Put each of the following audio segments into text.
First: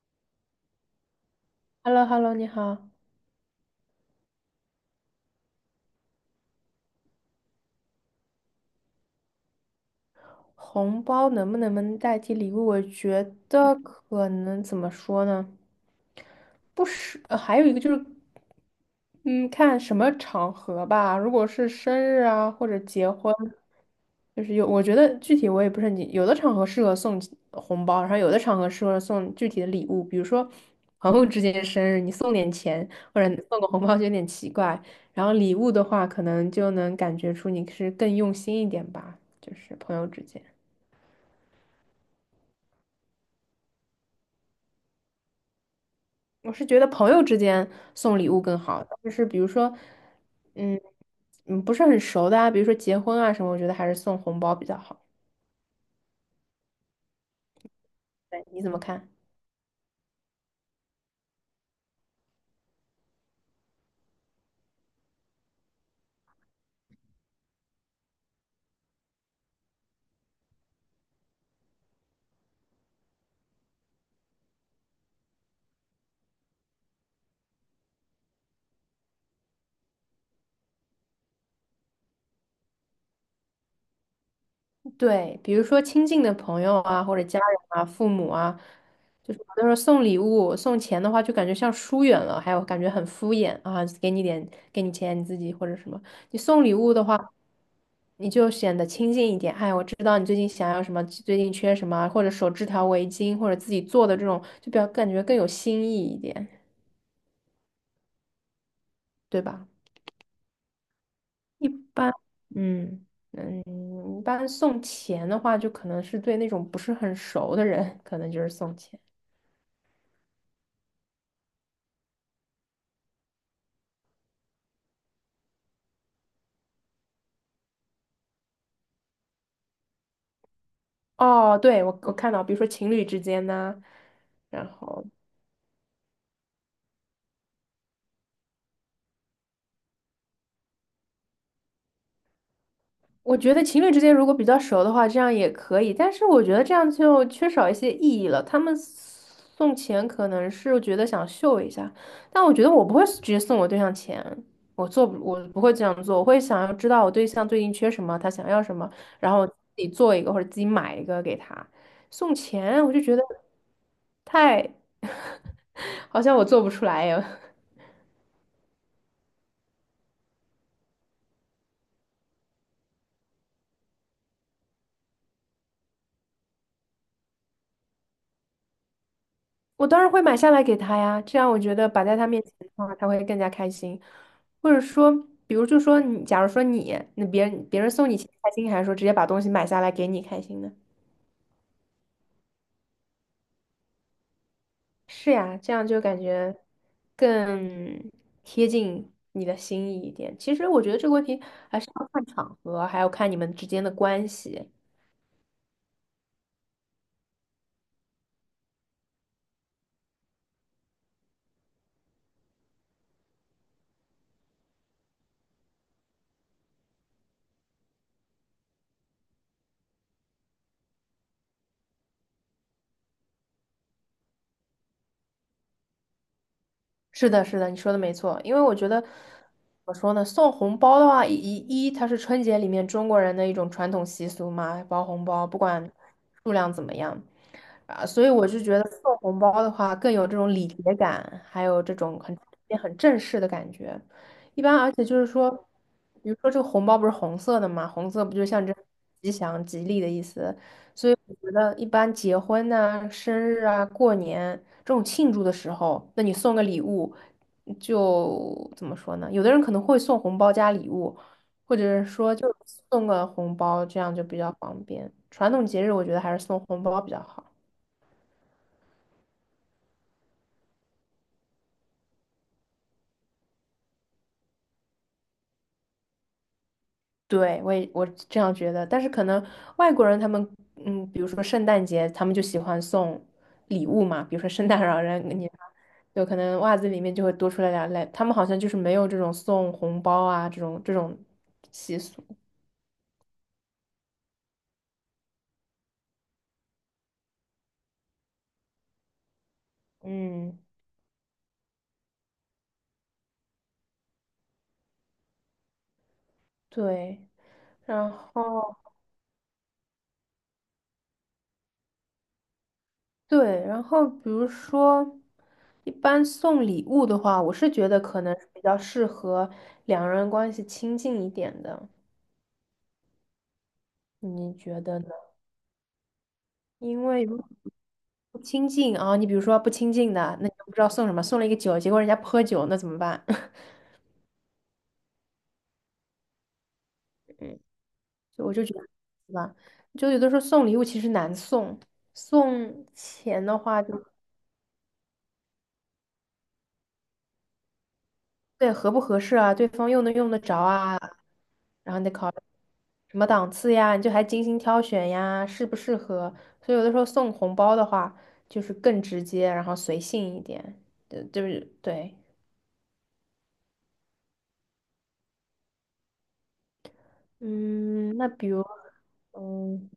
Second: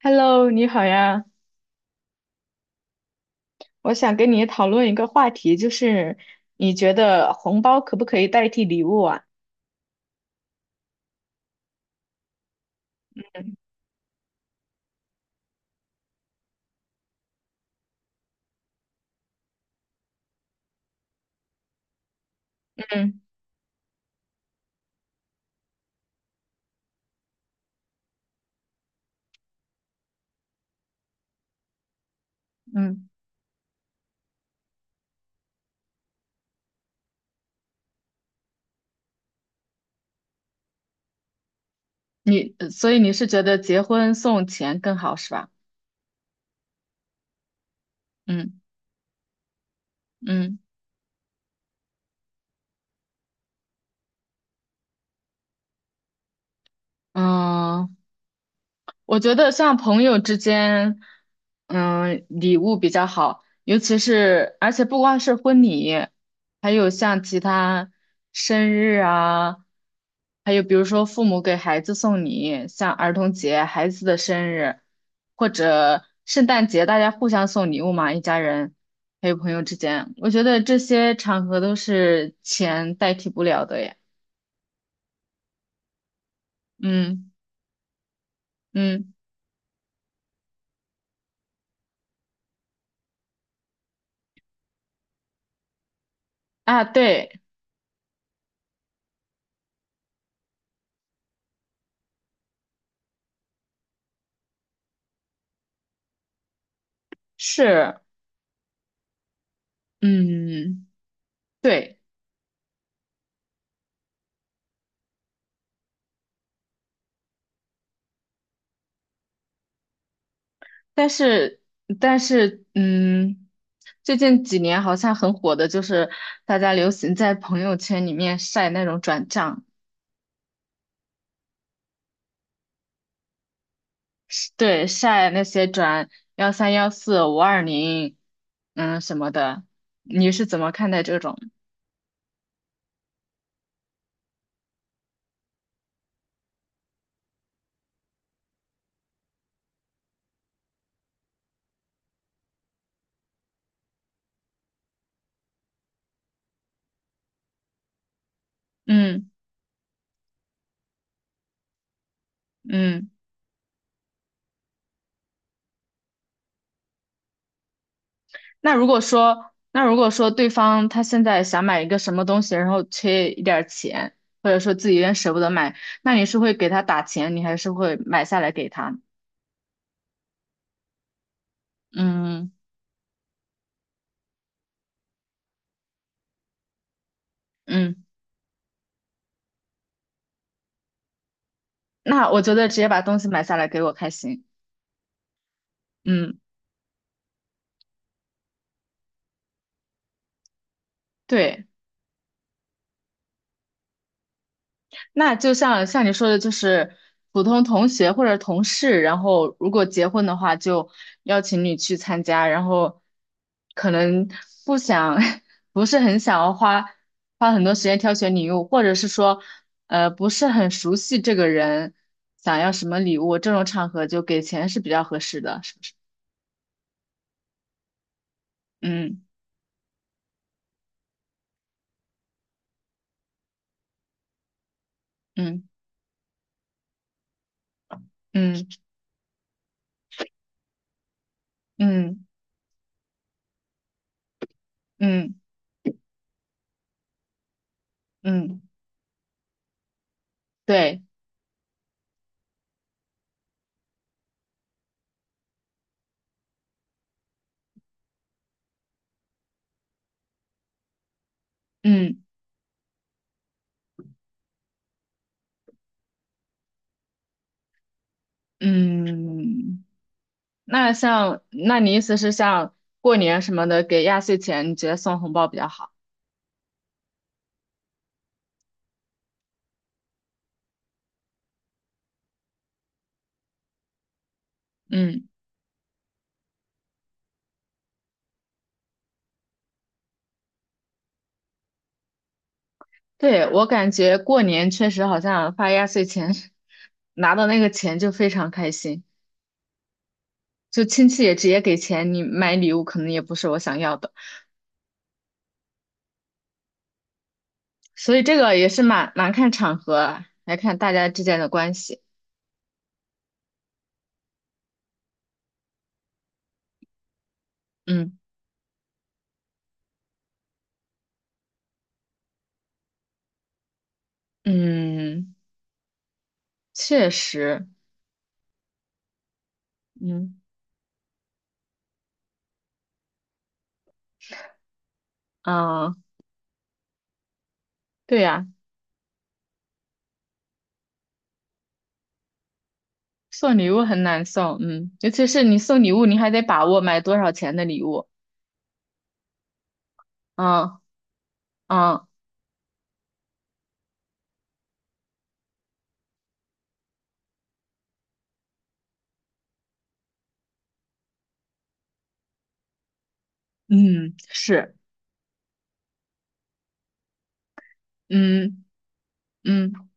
Hello，你好呀，h e l l o hello 你好。我想跟你讨论一个话题，就是你觉得红包可不可以代替礼物啊？红包能不能代替礼物？我觉得可能怎么说呢？不是，还有一个就是，嗯，看什么场合吧。如果是生日啊，或者结嗯婚，就是有，我觉得具体我也不是很清，有的场合适合送红包，然后有的场合适合送具体的礼物，比如说朋友之间的生日，你送点钱嗯，或者送个红包就有点奇怪。然后礼物的话，可能就能感觉出你是更用心一点吧，就是朋友之间。所以你是觉得结婚送钱更好是吧？我是觉得朋友之间送礼物更嗯好，就是比如说，嗯嗯不是很熟的啊，比如说结婚啊什么，我觉得还是送红包比较好。嗯，对，你怎么看？我觉得像朋友之间，礼物比较好，尤其是，而且不光是婚礼，还有像其他生日啊，还有比如说父母给孩子送礼，像儿童节、孩子的生日，或者圣诞节，大家互相送礼物嘛，一家人，还有朋友之间，我觉得这些场合都是钱代替不了的耶。对，比如说亲近的朋友啊，或者嗯家人啊、父母啊，嗯就是有的时候送礼物、送钱的话，就感觉像疏远了，还有感觉很敷衍啊，给你点，给你钱，你自己或者什么。你送礼啊，物的话，对，你就显得亲近一点。哎，我知道你最近想要什么，最近缺什么，或者手织条围巾，或者自己做的这种，就比较感觉更有新意一点，是，对吧？嗯，一对。般，嗯一般送钱的话，就可能是对那种不是很熟的人，可能就是送钱。但是，但是，最近几年好像很火的就是大家流行在朋友圈里面晒那种转账，哦，对，我看到，比如说情侣之间呐、是然对，后晒那些转1314520，什么的。你是怎么看待这种？我觉得情侣之间如果比较熟的话，这样也可以，但是我觉得这样就缺少一些意义了。他们送钱可能是觉得想秀一下，但我觉得我不会直接送我对象钱，我不会这样做，我会想要知道我对象最近缺什么，他想要什么，嗯然后自己做一个或者自己买一个给他。送钱，我就嗯，觉得太，好像我做不出来呀。那如果说对方他现在想买一个什么东西，然后缺一点儿钱，或者说自己有点舍不得买，那你是会给他打钱，你还是会买下来给他？我当然会买下来给他呀，这样我觉得摆在他面嗯前的话，他会更加开心。或者说，比如就说你，假如说你，那别人别人嗯。送你钱开心，还是说直接把东西买下来给你开心呢？那我觉得直接把东西买下来给我开心。是呀，这样就感嗯，觉更贴近你的心意一点。其实我觉得这个问题对。还是要看场合，还要看你们之间的关系。那就像你说的，就是普通同学或者同事，然后如果结婚的话，就邀请你去参加，然后可能不想，不是很想要花很多时间挑选礼物，或者是说，不是很熟悉这个人，想要什么礼物，这种场合就给钱是比较合适的，是不是？是的，是的，你说的没错。因为我觉得，怎嗯么说呢，送红包的话，它是春节里面中国人的一种传统习俗嘛，包红包，不嗯管数量怎么样。啊，所以我就嗯觉得送红包的话更有这种礼节感，还有这嗯种很正式的感觉。一般，而且就是嗯说，比如说这个红包不是红色的嘛，红色不就嗯，象征吉祥、吉利的意思？对，所以我觉得一般结婚呐、生日啊、过年这种庆祝的时候，那你送个礼物，就怎么说呢？有的人可能会送红包加礼物，或者是嗯。说就送个红包，这样就比较方便。传统节日我觉得还是送红包比较好。嗯，那你意思是像过年什么的给压岁钱，你觉得送红包比较好？对，我也我这样觉得，但是可能外国人他们，嗯，比如说圣诞节，他们就喜欢送礼物嘛，比如说圣诞老人嗯，给你，有可能袜子里面就会多出来两类，他们好像就是没有这种送红包啊这种习俗，对，我感觉过年确实好像发压岁钱，拿到那个钱就非常开心，嗯，就亲戚也直接给钱，你买礼物可能也不是我想要的，对，然所以这个也后是蛮看场合啊，来看大家之间的关系。对，然后比如说一般送礼物的话，我是觉得嗯可能是比较适合两人关系亲近一点的，你觉得呢？嗯，因确为实，不亲近啊、你比如说不亲近的，嗯那你就不知道送什么，送了一个酒，结果人家不喝酒，那怎么办？啊，嗯，对就呀、我就觉得，对吧？就有的时候送礼物其实难送，送钱的送礼物话就很难送，嗯，尤其是你送礼物，你还得把握买多少钱的礼物，对合不合适啊，对方用能用得着嗯啊，然后你嗯得考虑什么档次呀，你就还精心挑选呀，适不适合？所以有的时候送红包的话，就是更直接，然后随性一点，对，就是对，嗯，是，嗯，那比嗯如。嗯嗯，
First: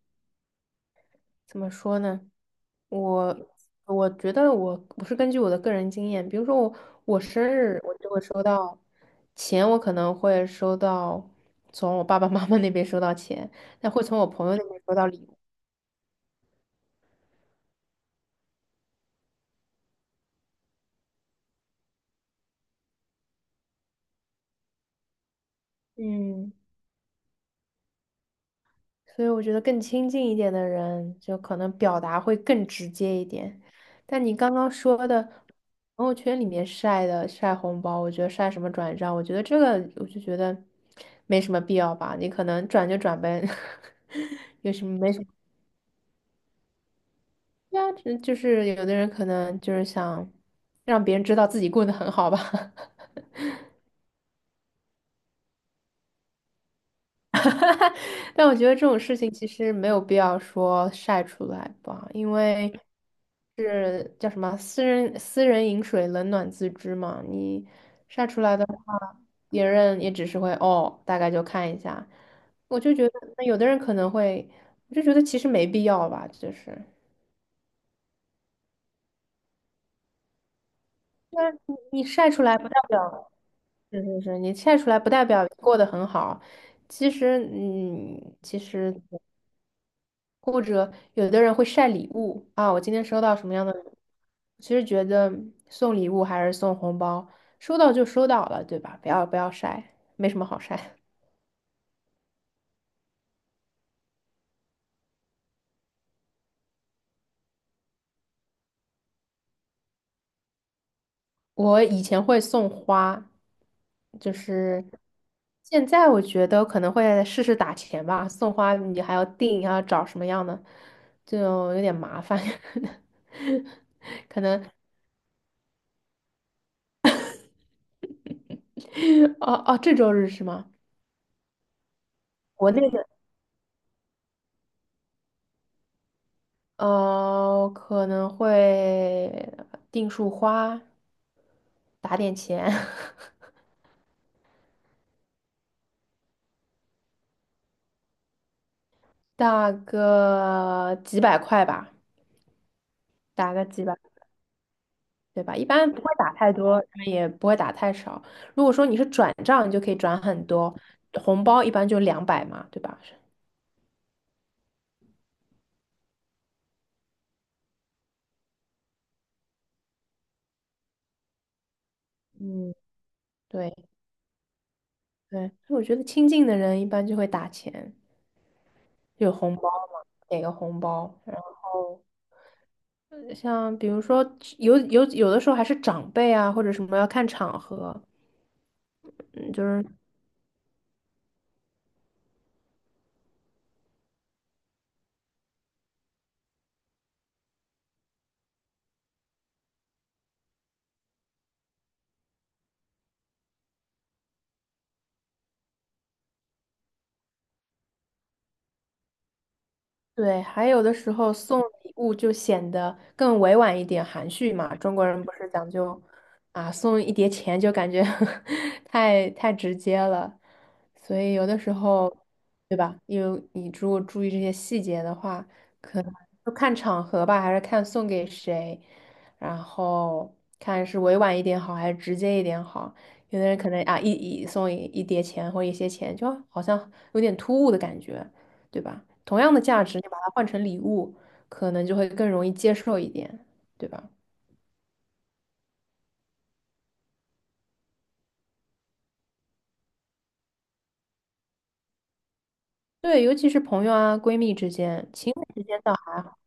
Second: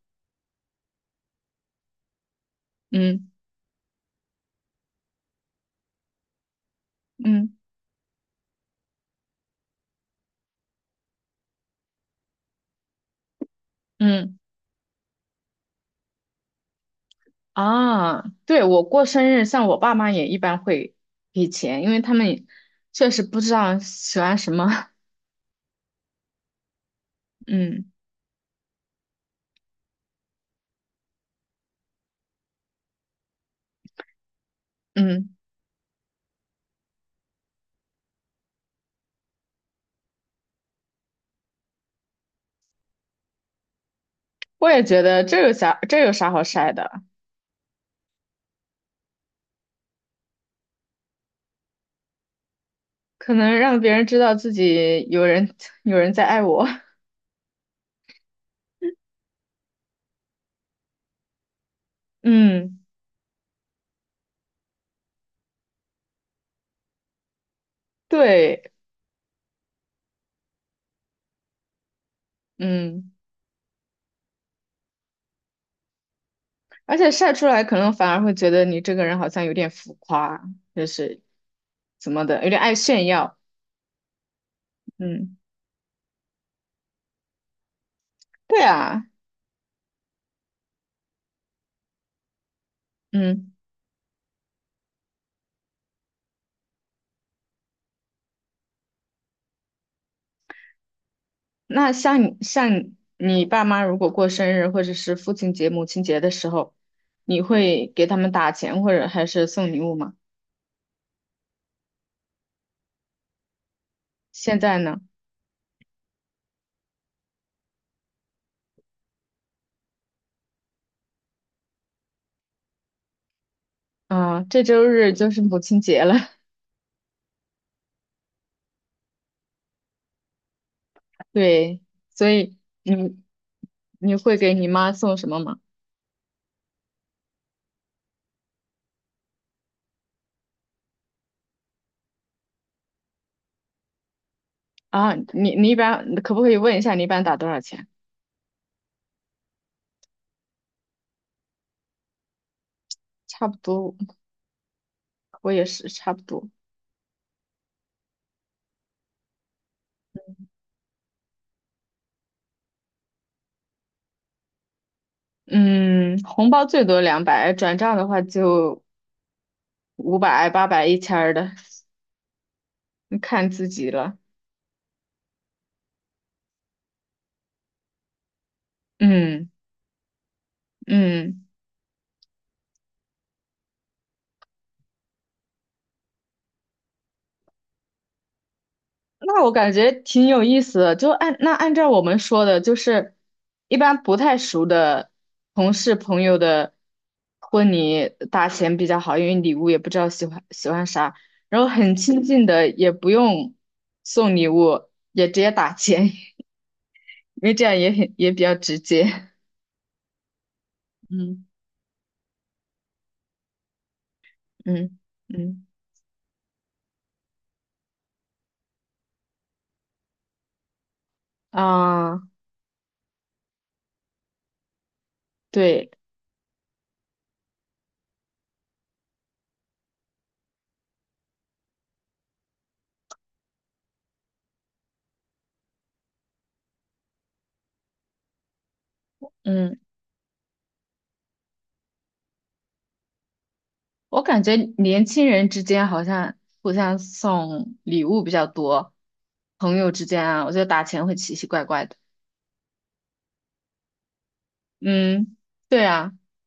怎么说呢？嗯我我觉得我是根据我的个人经验，比如说我我生嗯日我就会收到钱，我可能会收到从我爸爸妈妈那边收到钱，但会从我嗯朋友那边收到礼物。啊，对，我过生日，像我爸妈也一般会给钱，因为他们也确实不知道喜欢什么，嗯。嗯所以我觉得更亲近一点的人，就可能表达会更直接一点。但你刚刚说的嗯，朋友圈里面晒红包，我觉得晒什么转账，我觉得这个我就觉得没什么必要吧。你可能转就转呗，我有也什么觉没什得么？这有啥好晒的，对啊，只就是有的人可能就是想让别人知道自己过得很好吧。可能让别人知道自己有人 有人在爱我，但我觉得这种事情其实没有必要说晒出来吧，因为嗯，是叫什么“私人饮水，冷暖自知”嘛。你晒出来的对，话，别人也只是会哦，大概就看一下。我就觉嗯。得，那有的人可能会，我就觉得其实没必要吧，就是，而且晒出来可能反而会觉得你这个人好像有点浮夸，就是那你你怎么晒出的，有来点不爱代炫表，耀。是是是，你晒出来不代嗯，表过得很好。其实，嗯，其对实。啊，或者有的人会晒礼物啊，我今天收到什嗯，么样的礼物其实觉得送礼物还是送红包，收到就收到了，对吧？不要不要晒，没什么好晒。那像你像你爸妈如果过生日或者是父亲节、母亲节的时候，你会给他们打钱或者还是送礼物吗？我以前会送花，就现在是呢？现在我觉得可能会试试打钱吧。送花你还要定，还要找什么样的，就有点麻烦。可啊，能，这周日就是母亲节了，哦哦，这周日是吗？对，所以国内你的。你会给你妈送什么吗？呃，可能会订束花，打点钱，啊，你一般可不可以问一下你一般打多少钱？打个几百块吧，差打不个几百，多，对我吧？一也是般不会差不打多。太多，也不会打太少。如果说你是转账，你就可以转很多，红包一般就200嘛，对吧？嗯，红包最多200，转账的话就500、800、1000的，嗯，看自对己了。对，所以我觉得亲近的人一般就会打钱，有嗯红包嘛，给个红包，然嗯，后。像比如说有有有的时候还是长辈啊，或者什么要看场合，那我嗯，就感是。觉挺有意思的。就按照我们说的，就是一般不太熟的同事朋友的婚礼打钱比较好，因为礼物也不知道喜欢啥，然后很亲近的也不用送礼物，也直接打钱，因为这样也比较直接。对，还有的 时候嗯。送礼物就显得更委婉一点、含蓄嘛。中嗯国人不是嗯讲究啊，送一叠钱就感觉 太直接了，所以有的时候，啊，对吧？有你如果注意这些细节的话，对，可能就看场合吧，还是看送给谁，然后看是委婉一点好，还是直接一点好。有的人可能啊，送一叠钱或一些钱，就好像有点突兀的感觉。对吧？同样的嗯，价值，你把它换成礼物，可能就会更容易接受一点，对吧？我感觉年轻人之间好像互相送礼物比较多，朋友之间啊，我觉得打钱会奇奇怪怪的。对，尤其是朋友啊、闺蜜之间，情嗯，侣之间对倒啊，还好。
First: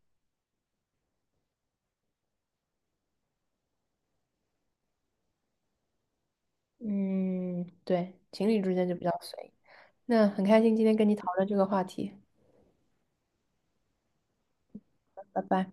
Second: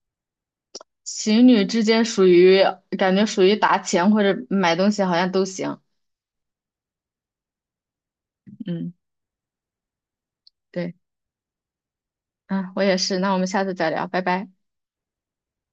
情侣之间感觉属于打钱或者买东西好像都行。嗯，对，情侣之间嗯，就比较随意。那很开心今对，天跟你讨论这个话题，啊，我也是，那我们下次再聊，拜拜。拜拜。